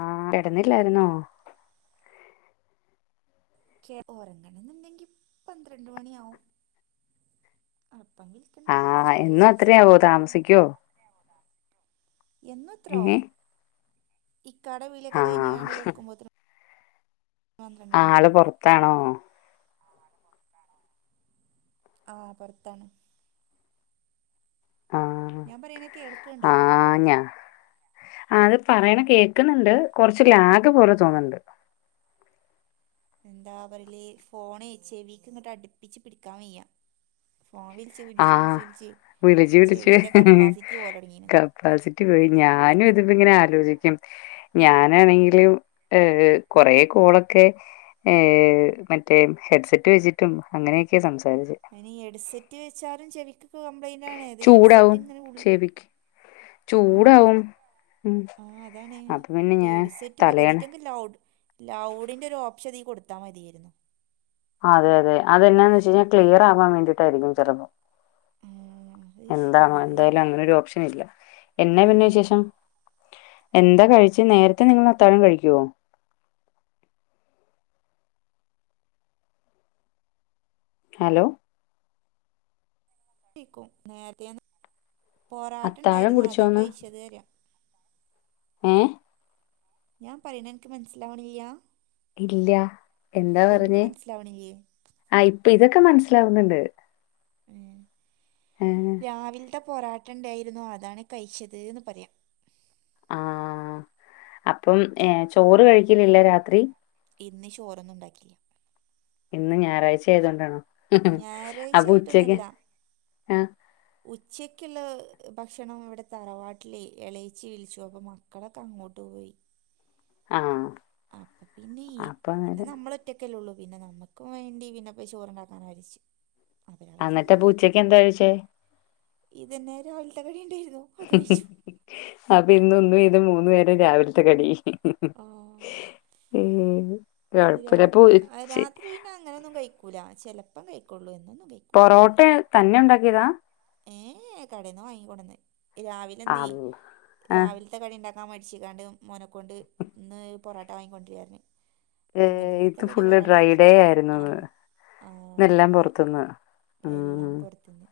ആഹ് കെടന്നില്ലായിരുന്നോ കെ ഉറങ്ങണെന്നുണ്ടെങ്കി പന്ത്രണ്ട് മണിയാവും അപ്പം കലിക്കൊണ്ടോല് ആഹ് വിളിച്ചോട്ടെ എന്നും ചെസ്സ് അത്രയാവോ പറഞ്ഞു തന്നു താമസിക്കോ എന്നും ഇത്രാവും ഏഹ് ഇക്കാടെ വിളിയൊക്കെ കഴിഞ്ഞ് ആഹ് കാണ്ട് കിടക്കുമ്പോത്തിനും പന്തറണ്ടരയ്യാ ആള് പൊറത്താണോ ആഹ് പൊറത്താണ് ആഹ് ഞാൻ പറയണ കേൾക്കുണ്ടോ ആഹ് ഞ്ഞ ആഹ് അത് പറയണ കേക്കണണ്ട് കൊറച്ച് ലാഗ് പോലെ തോന്നണ്ട് എന്താ പറല് ഫോൺേ ചെവിക്ക് ഇങ്ങോട്ട് അടുപ്പിച്ച് പിടിക്കാൻ വയ്യ ഫോണ്വി ളച്ച് വിളച്ചി ആഹ് വിള്ച്ചിളച്ച് വിളിച്ചു വിളിച്ചു ചെവിന്റെ കപ്പാസിറ്റി ഓരടങ്ങീന് കപ്പാസിറ്റി പോയി ഞാനും ഇതിപ്പി ഇങ്ങനെ ആലോചിക്കും ഞാനാണെങ്കിലും ഏഹ് കൊറെ കോളൊക്കെ ഏഹ് മറ്റേ ഹെഡ്സെറ്റ് വച്ചിട്ടും അങ്ങനെയൊക്കെ സംസാരിച്ചെ അയിന് ഹെഡ്സെറ്റ് വെച്ചാലും ചെവിക്കൊക്കെ കംപ്ലൈൻറ് ആണ് അത് ചൂടാവും ഹെഡ്സെറ്റ് ഇങ്ങനെ ഉള്ള ചെവിക്ക് ചൂടാവും ഉം ആഹ് അതാണ് അപ്പൊ പിന്നെ അപ്പോ ഞാൻ ഹെഡ്സെറ്റ് തലയണ മകതിട്ട് ങ്ക് ലൗഡ് ലൗഡിൻ്റെ ഒരു ഓപ്ഷൻ തീ കൊടുത്താ മതിയാരുന്നു അതെ അതെ അതെനാന്ന് വെച്ച് കയിഞ്ഞാൽ ക്ലിയർ ആവാൻ വേണ്ടിട്ടാരിക്കും ചിലപ്പോം ഉം, ഇഷ്, എന്താണോ ഇത് എന്തായാലും അങ്ങനെ ഒരു ഓപ്ഷനില്ല എന്ന പിന്നെ ഉം, വിശേഷം എന്താ കഴിച്ചെ നേരത്തെ നിങ്ങൾ അത്താഴം കഴിക്കുവോ ഹലോ കൈക്കും നേരത്ത അത്താഴം പൊറാട്ടണ്ടായിരുന്നു അതാ കുടിച്ചോന്ന്? കയ്ച്ചത് പറയാ ഏ ഞാൻ പറയണനക്ക് മനസ്സിലാവണില്യാ. ഇല്ല എന്താ പറഞ്ഞേ, മനസ്സിലാവണില്ലേ ആ ഇപ്പ ഇതൊക്കെ മനസ്സിലാവുന്നുണ്ട്. ഉം ഏ രാവിലത്തെ പൊറാട്ട ഇണ്ടായിരുന്നു അതാണ് കഴിച്ചത് ന്ന് പറയാ. ആ അപ്പം എ ചോറ് കഴിക്കലില്ല രാത്രി? ഇന്ന് ചോറൊന്നും ഇണ്ടാക്കില്ല. ഇന്ന് ഞായറാഴ്ച ആയതുകൊണ്ടാണോ? ഞായറാഴ്ച അപ്പൊ ഉച്ചക്ക് ആയിട്ടൊന്നല്ല. ആ ഉച്ചക്കുള്ള ഭക്ഷണം ഇവിടെ തറവാട്ടിലെയ് എളയിച്ചിവിളിച്ചു അപ്പ മക്കളൊക്കെ അങ്ങോട്ട് പോയി. ആഹ അപ്പ പിനേ പിനെ ന്നമ്മള്. റ്റക്കല്ലെ ഒള്ളൂ പിനെ ന്നമ്മക്ക്‌ വേണ്ടി പിനെ പ്പ ചോറുണ്ടാക്കാൻ വരിച്ച്- അന്നട്ട് പ്പഉച്ചക്കെന്താ കഴിച്ചേ? ഇതിനൊരു ഓൾട്ട കുടി ഉണ്ടായിന്നു. ഹ് ഹ് അപ്പൊ ഇന്ന് ഒന്ന് വീതം മൂന്നു നേരം രാവിലത്തെ കടി ഹ് ഹ്. ആ ഉ കൊഴപ്പില്ല പ്പ ഒഴിച്ച്- പിന അങ്ങനൊന്നും കഴിക്കൂല ചെലപ്പം കഴിക്കൊള്ളൂ എന്നൊന്നും കയ്- പൊറോട്ടയാൾ തന്നെ ഉണ്ടാക്കിയതാ? ഏ കടെന്ന് വാങ്ങി കൊടന്നെയ് രാവിലെന്നെ അള്ള ആഹ് രാവിൽ- ഇന്ന്കടിണ്ടാക്കാൻ മടിച്ചിക്കാണ്ട് മേനക്കൊണ്ട് ഇന്ന് പൊറാട്ട വാങ്ങികൊണ്ട്രീ പറഞ്. അങ്ങനെ ഏഹ് ഇന്നത്തെ ഇത് കടി ഫുള്ള് പൊറാട്ട ആക്കി ഡ്രൈഡേ ആ. ആയിരുന്നുന്ന് ആഹ ഇന്നെല്ലാം അതെ പൊറത്തുന്ന് എല്ലാം പൊറത്ത്ന്ന്.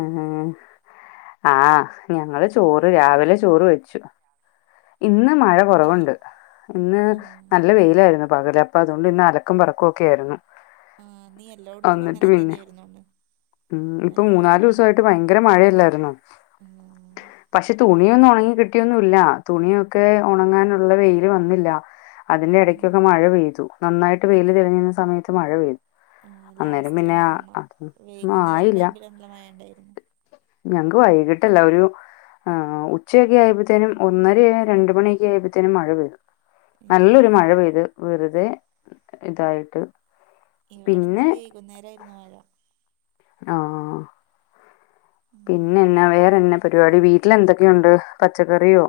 ഉം ഉം ആഹ് ഞങ്ങള് ചോറ് രാവിലെ ചോറ് വെച്ചു ഇന്ന് മഴ- ഏ കുറവുണ്ട് ഇന്ന് ആ നല്ല വെയ്ലായിരുന്നു പകല് അപ്പം അതുകൊണ്ട് ഇന്ന് അലക്കും പറക്കും ഒക്കെ ആയിരുന്നു. ആ ന്നീ എല്ലോട്ത്തും എന്നിട്ട് അങ്ങനെ പിന്നെ തന്നെആയ്ര്ന്നുണ്ട്. ഉം ഇപ്പൊ മൂന്നാ ദിവസായിട്ട് ഭയങ്കര മഴയല്ലായിര്ന്നോ. ആ പഷേ തുണിയൊന്നും ഉണങ്ങി കിട്ടിയൊന്നും ഇല്ല, തുണിയൊക്കെ ഉണങ്ങാനുള്ള വെയ്ല് വന്നില്ല. ആ അതിന്റെ എടയ്ക്കൊക്കെ മഴ പെയ്തു, നന്നായിട്ട് വെയ്ല് തെളിഞ്ഞിരുന്ന സമയത്ത് മഴ പെയ്തു. ആ അന്നേരം ലാസ്റ്റ് പിന്നെ ആ മ അ അതൊന്നും വൈകുന്നേരം ടൈമില് നല്ല മഴ ണ്ടായിരുന്നു. ഞങ്ങ്ക്ക്‌ വൈകിട്ടല്ലായിരുന്നു ആ ഉച്ചൊക്കെ ആയപ്പത്തേനും ഒന്നരയോ രണ്ട് മണിയൊക്കെ ആയപ്പത്തേനും മഴ പെയ്തു. ഏ, നല്ലൊരു ഇവിടെ മഴ പെയ്ത് വെറുതെ ഇതായിട്ട്. ഇവിടെന്നാ പിന്നെ വൈകുന്നേരം ആയിരുന്നു മഴ. ആഹ പിനെ ഉം നാ വേറെനാ പരിവാടി വീട്ടിലെന്തെക്കെയുണ്ട് പച്ചക്കറിയോ.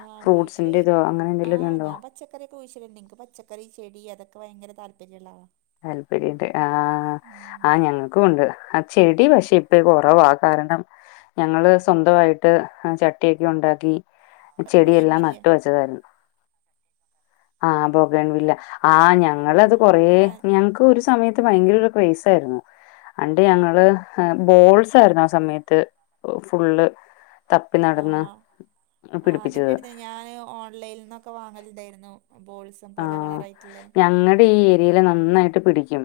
ആഹ വീട്ടില് ഫ്രൂട്ട്സിന്റെ ഇതോ അങ്ങനെ ആഹ എന്തെങ്കിലുമൊക്കെ ഉണ്ടോ? ഞാപച്ച- പച്ചക്കറി ഒക്കെ കുഴിച്ചിടും ന്നിൻക്ക് പച്ചക്കറി ചെടി അതൊക്കെ ഭയങ്ക താല്പര്യള്ള ആളാ. താല്പര്യണ്ട് ആഹ് ഉം ആ ഞങ്ങൾക്കും ഉണ്ട്. ചെടി പക്ഷെ ഇപ്പൊ കുറവാ കാരണം. ഞങ്ങള് സ്വന്തവായിട്ട് ചട്ടിയൊക്കെ ഉണ്ടാക്കി ചെടിയെല്ലാം ബ്രെയിൻവില്ലേ ന്നട്ട് വെച്ച- വേറെൻ ആഹ് ബോകൻവില്ല ആ ആ ഞങ്ങളത് കൊറേ- ഞങ്ങക്ക് ഒരു സമയത്ത് ഭയങ്കര ഒരു പൈസാർന്നു. അണ്ട് ഞങ്ങള് ബോൾസ് ആയിരുന്നു ആ സമയത്ത് ഫുള്ള്. തപ്പി നടന്ന് പിടിപ്പിച്ചത് ഞാന് ഓൺലൈനിൽ നിന്നൊക്കെ വാങ്ങലുണ്ടായിരുന്നു ബോൾസ് ആഹ് ഞങ്ങൾടെ ഈ ഏരിയയിലെ നന്നായിട്ട് പിടിക്കും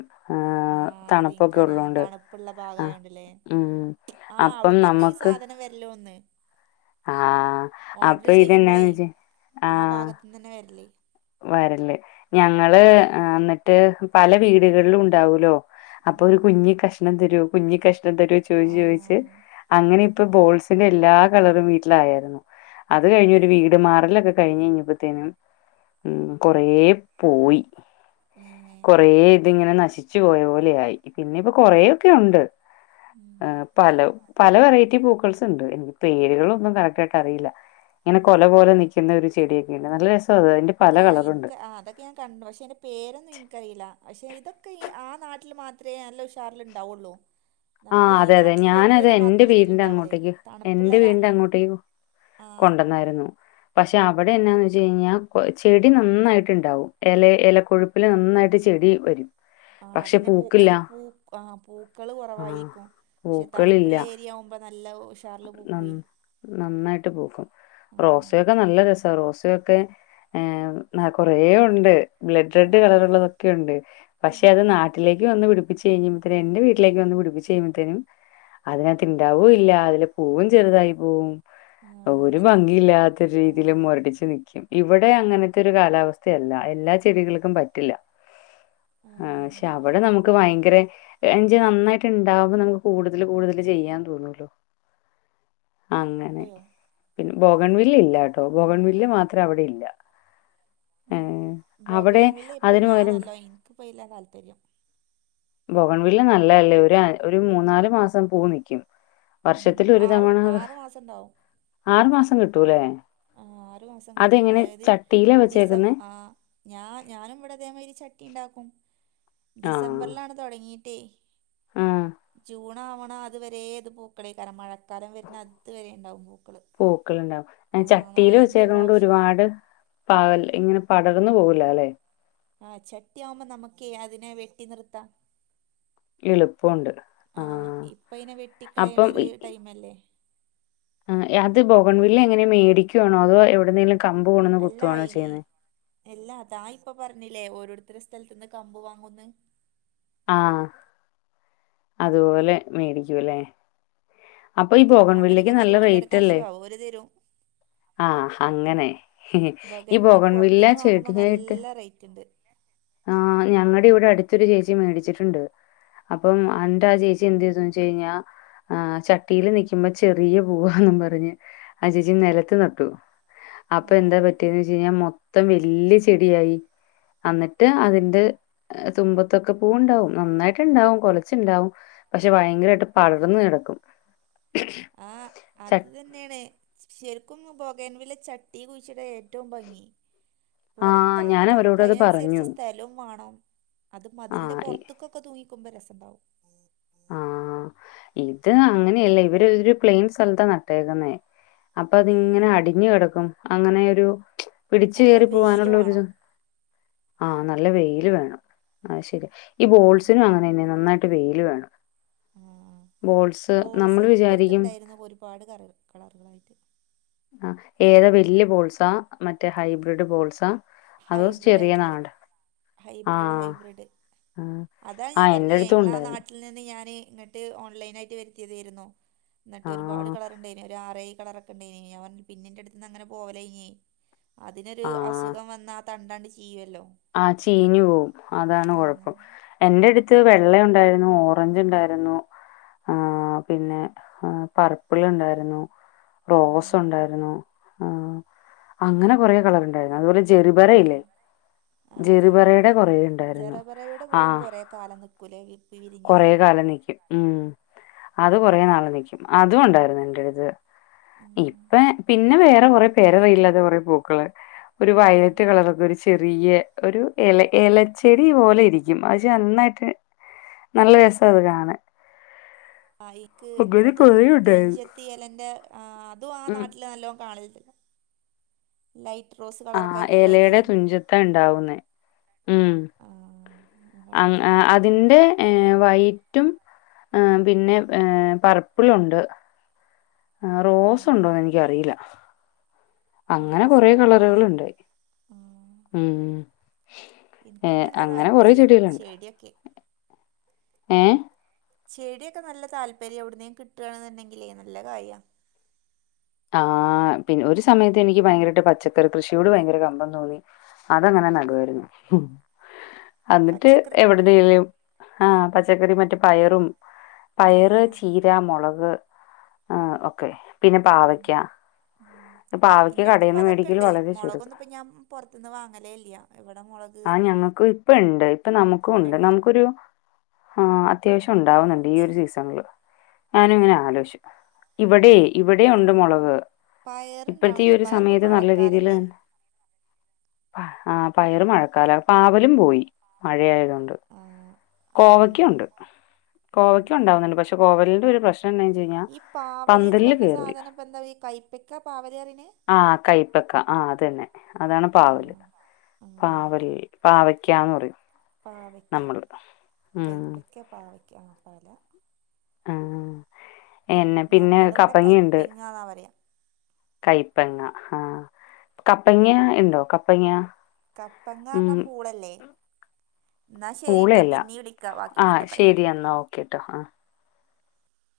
ആഹ് അത് ഇൻക്ക് തണുപ്പൊക്കെ അറിയാം ഉള്ളോണ്ട് തണുപ്പുള്ള ആ ഭാഗായോണ്ടല്ലേ ഉം ആഹ് അപ്പം അവിടന്ന് തന്നെ ഈ നമ്മക്ക് സാധനം വര്ല്ലോന്ന് ആഹ് അപ്പൊ ഇതെന്താന്ന് വെച്ച ആഹ് ഇന്നനെ വരല്ലേ വരല്ലേ ഞങ്ങള് എന്നിട്ട് പല വീടുകളിലും ഉണ്ടാവൂലോ അപ്പൊ ഒരു ഉം കുഞ്ഞി കഷ്ണം തരോ കുഞ്ഞിക്കഷ്ണം തരു ചോദിച്ചു ചോദ്ച്ച് ആഹ് അങ്ങനെ ഇപ്പ ബോൾസിന്റെ എല്ലാ കളറും വീട്ടിലായായിരുന്നു അത് കഴിഞ്ഞൊ ഒരു വീട് മാറലൊക്കെ കഴിഞ്ഞ് കഴിഞ്ഞഴ് ഞ്ഞപ്പോത്തേനും കൊറേ പോയി ഏഹ് കൊറേ ഇതിങ്ങനെ നശിച്ചു പോയ പോലെ ആയി പിന്നെ ഇപ്പൊ കൊറേ ഒക്കെ ഉണ്ട് ഉം പല പല വെറൈറ്റി പൂക്കൾസ്ണ്ട് എനി പേരുകളൊന്നും കറക്റ്റായിട്ട് അറിയില്ല ഇങ്ങനെ കൊല പോലെ നിൽകുന്ന ഒരു ചെടിയൊക്കെ ഉണ്ട് നല്ല രസം അ അതിന്റെ പല ആഹ് കളറുണ്ട് ഇൻക്ക് ആ അതൊക്കെ ഞാൻ കണ്ടു പക്ഷെ ഐന്റെ പേരൊന്നും ഇൻക്കറിയില്ല പക്ഷെ ഇതൊക്കെ ഈ ആ നാട്ടിൽ മാത്രമേ നല്ല ഉഷാറ്ൽ ഉണ്ടാവുള്ളൂ ആഹ് അതെ അതെ ഞാന അത് എൻ്റെ അത്ര ഇതില് വീടിന്റെ ഇണ്ടാവൂലത് അങ്ങോട്ടേക്ക് എന്റെ തണുപ്പുള്ള രാ വീടിന്റെ അങ്ങോട്ടേക്ക് ആഹ് കൊണ്ടന്നായിരുന്നു പക്ഷെ അവിടെ എന്താന്ന് വെച്ച കഴിഞ്ഞാ ചെടി നന്നായിട്ട്ണ്ടാവും ഇല ഇല കൊഴുപ്പ് പിലെ നന്നായിട്ട് ചെടി വരും ആഹ് പക്ഷെ അതന്നെ പൂ പൂക്കില്ല അന് പൂ ആ പൂക്കള് ആഹ് കുറവായിരിക്കും പക്ഷെ പൂക്കളില്ല തണുപ്പുള്ള ഏരിയ ആകുമ്പോ നല്ല ഉഷ് ന നന്നായിട്ട് പോക്കും ആ റോസൊക്കെ നല്ല രസാ റോസൊക്കെ ഏഹ് കൊറേ ഉണ്ട് ബ്ലഡ് ആ റെഡ് കളർ ഉള്ളതൊക്കെ ഉണ്ട് ആ പക്ഷെ അത് നാട്ടിലേക്ക് വന്ന് പിടി പ്പിച്ച് കഴ് [unintelligible] എന്റെ വീട്ടിലേക്ക് വന്ന് പിടിപ്പിച്ച കഴുമ്പത്തേനും അതിനക ഇണ്ടാവു ഇല്ല അതി പൂവും ചെറുതായി പോവും ആ ഒരു അതന്നെ ഭംഗിയില്ലാത്ത ആ രീതിൽ മുരടിച്ചു നിക്കും ഇവിടെ അങ്ങനത്തെ ഒരു കാലാവസ്ഥയല്ല എല്ലാ ചെടികൾക്കും പറ്റില്ല ആ ആഹ് പക്ഷെ അവിടെ ശരിയാ നമുക്ക് ഭയങ്കര എ നന്നായിട്ട്ണ്ടാവുമ്പോ നമുക്ക് കൂടുതൽ കൂടുതൽ ചെയ്യാൻ തോന്നൂല്ലോ അങ്ങനെ പോയോ പിന്നെ ബോഗൺ വില്ല് ഇല്ലാട്ടോ ആ ബോഗൺ വില്ല് മാത്രം അവിടെ ഇല്ല ആഹ് ഏഹ് അവിടെ ബൊഗൈൻവില് ഇപ്പൊ അതിന് പകരം ഞാനല്ല എനിക്ക്പ്പയ്ല്ല താല്പര്യം ബോഗൺ വില നല്ലത്ല്ലേ ഒരു ഒരു മൂന്നാല് മാസം പൂ നിക്കും ഉം വർഷത്തില് ഒരു ആറ് തവണ അത് ആറ് മാസം ഉണ്ടാവും ആറു മാസം കിട്ടൂല്ലേ ആഹ് ആറു മാസം കിട്ടും അതായത് ഡിസം വെച്ചേക്കുന്നേ? ആഹ് ഞാ ഞാനും ഇവിട ഇതേമാതിരി ചട്ടി ഉണ്ടാക്കും ആഹ്. ഡിസംബറിലാണ് തൊടങ്ങിട്ടേ ആഹ്. ജൂൺ ആഹ് ആവണ അതുവരെ ത് പൂക്കളേകാരം മഴക്കാലം വരുന്ന അതുവരെ ഉണ്ടാവും പൂക്കൾ പൂക്കൾണ്ടാവും ചട്ടിയില് വെച്ചേത കൊണ്ട് പ്രാവശ്യം ഒരുപാട് പാകൽ ഇങ്ങനെ പടർന്നു പോകൂല ല്ലെ ആഹ് ചട്ടിയാവുമ്പോ നമുക്കേ അതിനെ വെട്ടി നിർത്താ ആഹ് ഇപ്പയ്നെ വെട്ടിക്കളയ്ണ അപ്പം ഒരു ഇ ടൈം അല്ലേ ആഹ് അത് ബോഗൺവില്ല എങ്ങനെ മേടിക്കുയാണോ അതോ എവിടെന്നെങ്കിലും അല്ലാ ഇ എല്ലാ താ ഇപ്പൊ പറഞ്ഞില്ലേ ഓരോരുത്തരു സ്ഥൽത്ത്ന്ന് കമ്പ് വാങ്ങുന്ന് ആഹ് അതുപോലെ മേടിക്കൂല്ലേ അപ്പൊ ഈ ബോഗൻ വില്ലക്ക് അതൊക്കൊക്കെ നല്ല തൂങ്ങിക്കിടക്കാൻ റേറ്റ്ല്ലേ ഇഷ്യുവാവും ഓര് തരും ആഹ് അങ്ങനെ ഈ ബൊഗൻവില്ല ബോഗൻ വില്ല പുറത്തുന്ന് വാങ്ങുമ്പോ ചെടിയായിട്ട് നല്ല റേറ്റ് ഉണ്ട് ആഹ് ഞങ്ങളുടെ ഇവിടെ അടുത്തൊരു ചേച്ചി മേടിച്ചിട്ടുണ്ട് അപ്പം അന്റെ ചേച്ചി എന്ത് ചെയ്തു വെച്ച കഴിഞ്ഞാൽ ആഹ് ചട്ട ട്ടില് നിക്കുമ്പോ ചെറിയ പൂവാന്നും പറഞ്ഞ് അ ചേച്ചി നിലത്ത് നട്ടു ആ അപ്പൊ എന്താ പറ്റിയന്ന് വെച്ച കഴിഞ്ഞാൽ മൊത്തം വല്യ ചെടിയായി അന്നിട്ട് അതിന്റെ തുമ്പത്തൊക്കെ പൂവ് ഉണ്ടാവും നന്നായിട്ട്ണ്ടാവും കൊലച്ചുണ്ടാവും പക്ഷെ ഭയങ്കരമായിട്ട് പടർന്ന് കിടക്കും ആഹ് ച അത് തന്നെ എന്നന്നെയാണ് ശരിക്കും ബൊഗേൻ വില്ല ചട്ടി കുഴിച്ചിട ഏറ്റവും ഭംഗി ആഹ് പുറത്താവുമ്പോ ഞാൻ നമുക്ക് അവരോട് അത് അതിനനുസരിച്ച് പറഞ്ഞു. സ്ഥലവും വേണം അത് മതിലിന്റെ ആഹ് ഇ പുറത്തൊക്കെ തൂങ്ങിക്കുമ്പോ രസണ്ടാവും ആഹ് ഇത് അങ്ങനെയല്ല ഇവര് പ്ലെയിൻ സ്ഥലത്ത നട്ടേക്കുന്നേ അപ്പൊ ആ, അതിങ്ങനെ അടിഞ്ഞു കിടക്കും അങ്ങനെരു പിടിച്ചു നല്ല കയറി വെയിൽ പോവാനുള്ളരു വേണം ആഹ് നല്ല വെയില് വേണം ആ ശരിയാ ഈ ഉം. ബോൾസിനും അങ്ങനെ തന്നെ നന്നായിട്ട് വെയില് വേണം ആഹ് ബോൾസ് നമ്മൾ വിചാരിക്കും ബോൾസൽൻ്റെട്ത്ത്ണ്ടായിര്ന്നു ഒരുപാട് കരൾ കളറുകളായിട്ട്. ആഹ് ഏതാ വെല്ല്യ ബോൾസാ മറ്റേ ഹൈബ്രിഡ് ബോൾസാ അതോ ഹൈബ്രിഡ് ചെറിയ അയിട്ട്ല്ലേ നാടൻ ഹൈബ്രേഡ് ആഹ് ഹൈബ്രിഡ് ആഹ് അതാ ഞാൻ ആഹ് എന്റെ പറഞ്ഞില്ലേ അടുത്തും ഞങ്ങളാന്നാട്ട് ഉണ്ടായിരുന്നു ട്ടിൽ നിന്ന് ഞാന് ഇങ്ങട്ട് ഓൺലൈനായിട്ട് വരുത്തിയതെര്ന്നു ന്ന്ട്ട് ഒരുപാട് ആഹ് കളറുണ്ടായിന് ഒരാറേഴ് കളറൊക്കെണ്ടെയിന് ഞാൻ പർഞ്ഞു പിന്നെന്റെടുത്ത്ന്നങ്ങനെ പോവലെയ്നി. അതിനൊരു അസുഖം വന്നാ ആഹ് തണ്ടാണ്ട് ചീയ്യെല്ലോ ആഹ് ചീഞ്ഞ് പോവും അതാണ് കൊഴപ്പം. എന്റെ അടുത്ത് വെള്ള ഉണ്ടായിരുന്നു ഓറഞ്ച് ഉണ്ടായിരുന്നു ആഹ് പിന്നെ അഹ് പറപ്പിൾണ്ടായിര്ന്നു റോസ് ഉം, ഉണ്ടായിരുന്നു ആഹ് അങ്ങനെ കൊറെ കളർണ്ടായിന്നു അത്പോലെ ജി ജെറു പറയില്ലേ ഉം. ആ ജറബറ ജെറപറയുടെ കൊറേണ്ടായിര്ന്നു ജറബറയുടെ പൂവും ആഹ് കുറേ കാലം നിൽക്കൂലേ വി- കൊറെ വിരിഞ്ഞാല് കാലം ന്നിക്കും ഉം അത് കൊറെ ന്നാള് ന്നിക്കും അതുംഉണ്ടായിര്ന്നു എന്റെട്ത് ഉം, ഇപ്പ പിന്നെ പിന്നെ വേറെ കൊറെപേരെറിയില്ലാത കുറെ പൂക്കള് ഒരു ഉം. വയലറ്റ് കളറൊക്കെ ഒരു ചെറിയെ ഒരു എല എലച്ചെടി പോലെ ഇരിക്കും പഷെ ന്നന്നായ്ട്ട് ന്നല്ല രസഅത് കാണൻ അയിക്ക് എൻസാ തുൻ കൊറേ ഉണ്ടായിരുന്നു തുഞ്ചത്തിയെലന്റെ ആഹ് അതും ആഹ് ഉം ന്നാട്ടില് ന്നല്ലോം കാണല്ല്ണ്ട് ലൈറ്റ് റോസ് ആ കളർക്കായിട്ടുള്ള ഇലയുടെ അരിയെ തുഞ്ചത്താ ഉണ്ടാവുന്നേ ആഹ് അങ്ങ് ആഹ് അടത് എന്റെ എഹ് വൈറ്റും പിന്നെ പർപ്പിളുണ്ട് ആഹ് റോസ് ആഹ് ഉണ്ടോന്ന് എനിക്കറില നല്ല അങ്ങനെ രസാ കൊറെ കാണാന് കളറുകളുണ്ട് ആഹ് ഉം ഏഹ് അങ്ങനെ കൊറെ ചെടികള് ഉണ്ട് വടിയൊക്കെ ഏഹ് ചെടിയൊക്കെ ന്നല്ല താല്പര്യാ എവ്ട്ന്നേം കിട്ടാണ്ന്ന് ന്ന്ണ്ടെങ്കിലേ ന്നല്ല കായ്യാ. ആഹ് പിൻ ഒരു സമയത്ത് എനിക്ക് ഭയങ്കരട്ട് പച്ചക്കറി കൃഷിയോട് ഭയങ്കര കമ്പം തോന്നി. അതങ്ങനെ ന്നടുവായിര്ന്നു അന്നിട്ട് പച്ചക്കറി എവ്ട്ന്നെലും ആഹ് പച്ചക്കറി മറ്റേ പയറും പയറ്, ആഹ് ചീര, മൊളക് ആഹ് ഒക്കെ പിന്നെ പാവക് ഉം കടേന്ന് മേടിക്കല് ഇന്റെട്ത്ത്പ്പതൊക്കെണ്ട് വളരെ ചുരുക്കാ. മുളകൊന്ന് ഇപ്പ ഞം പൊർത്ത്ന്ന് വാങ്ങലേല്ല്യ ഇവടെ മൊളക്. ആഹ് ഞങ്ങക്കു ഇപ്പണ്ട് ഇപ്പൊ ന്നമുക്കുണ്ട് വെണ്ട ന്നമുക്കൊരു ആഹ് അത്യാവ്ശം ഉണ്ടാവുന്നുണ്ട് ഈ ഒരു സീസണില് ഞാനിങ്ങനെ ആലോയ്ച്ചു ഇവടെ ഇവടെ ഉണ്ട് ആഹ് മോളക്. ഇപ്പോത്തെ ഈ പയറുണ്ടാവണില്ല ഒരു പയറിപ്പ സമയത്ത് ന്നല്ല രീതിയില് മഴക്കാലല്ലേ തന്നെ ആഹ് പയറ് മഴക്കാല പാവലും പോയി മഴയായതൊ ണ്ട്, ആഹ് ആഹ് കോവക്കയുണ്ട് ആഹ് കോവക്കയുണ്ടാവുന്നുണ്ട് പഷെ കോവൽന്റോരു പ്രശ് തന്നെ ചെയ്യാം ഈ പാവലിന്ന് പർണേ സാധനംപ്പെന്താഈ കൈപ്പക്ക പാവല്റിണേ? ആഹ് കൈപ്പക്ക ആഹ് അതെന്നെ അതാണ് പാവല്. ആഹ് ആഹ് പാവൽ പാവയ്ക്കാന്ന് പറയും. പാവക്ക്യ, നമ്മള് ഉം കയ്പ്പക്ക്യ പാവയ്ക്യ ആഹ് പല ആഹ് എന്ന പിന്നെ കപ്പങ്യു ണ്ട്. ന്നാ പറയാ കയ്പ്പങ്ങ, ഹാഹ് കപ്പങ്ങ്യ ഇണ്ടോ കപ്പങ്ങ്യ? കപ്പങ്ങാർഞ്ഞാ പൂളല്ലേ. ന്നാ ശെരിട്ടോ പിന്നി വിളിക്കാ വാക്കി പിന്നെ പറയാ. യെന്നാ ഓ കേട്ടോ ആഹ്.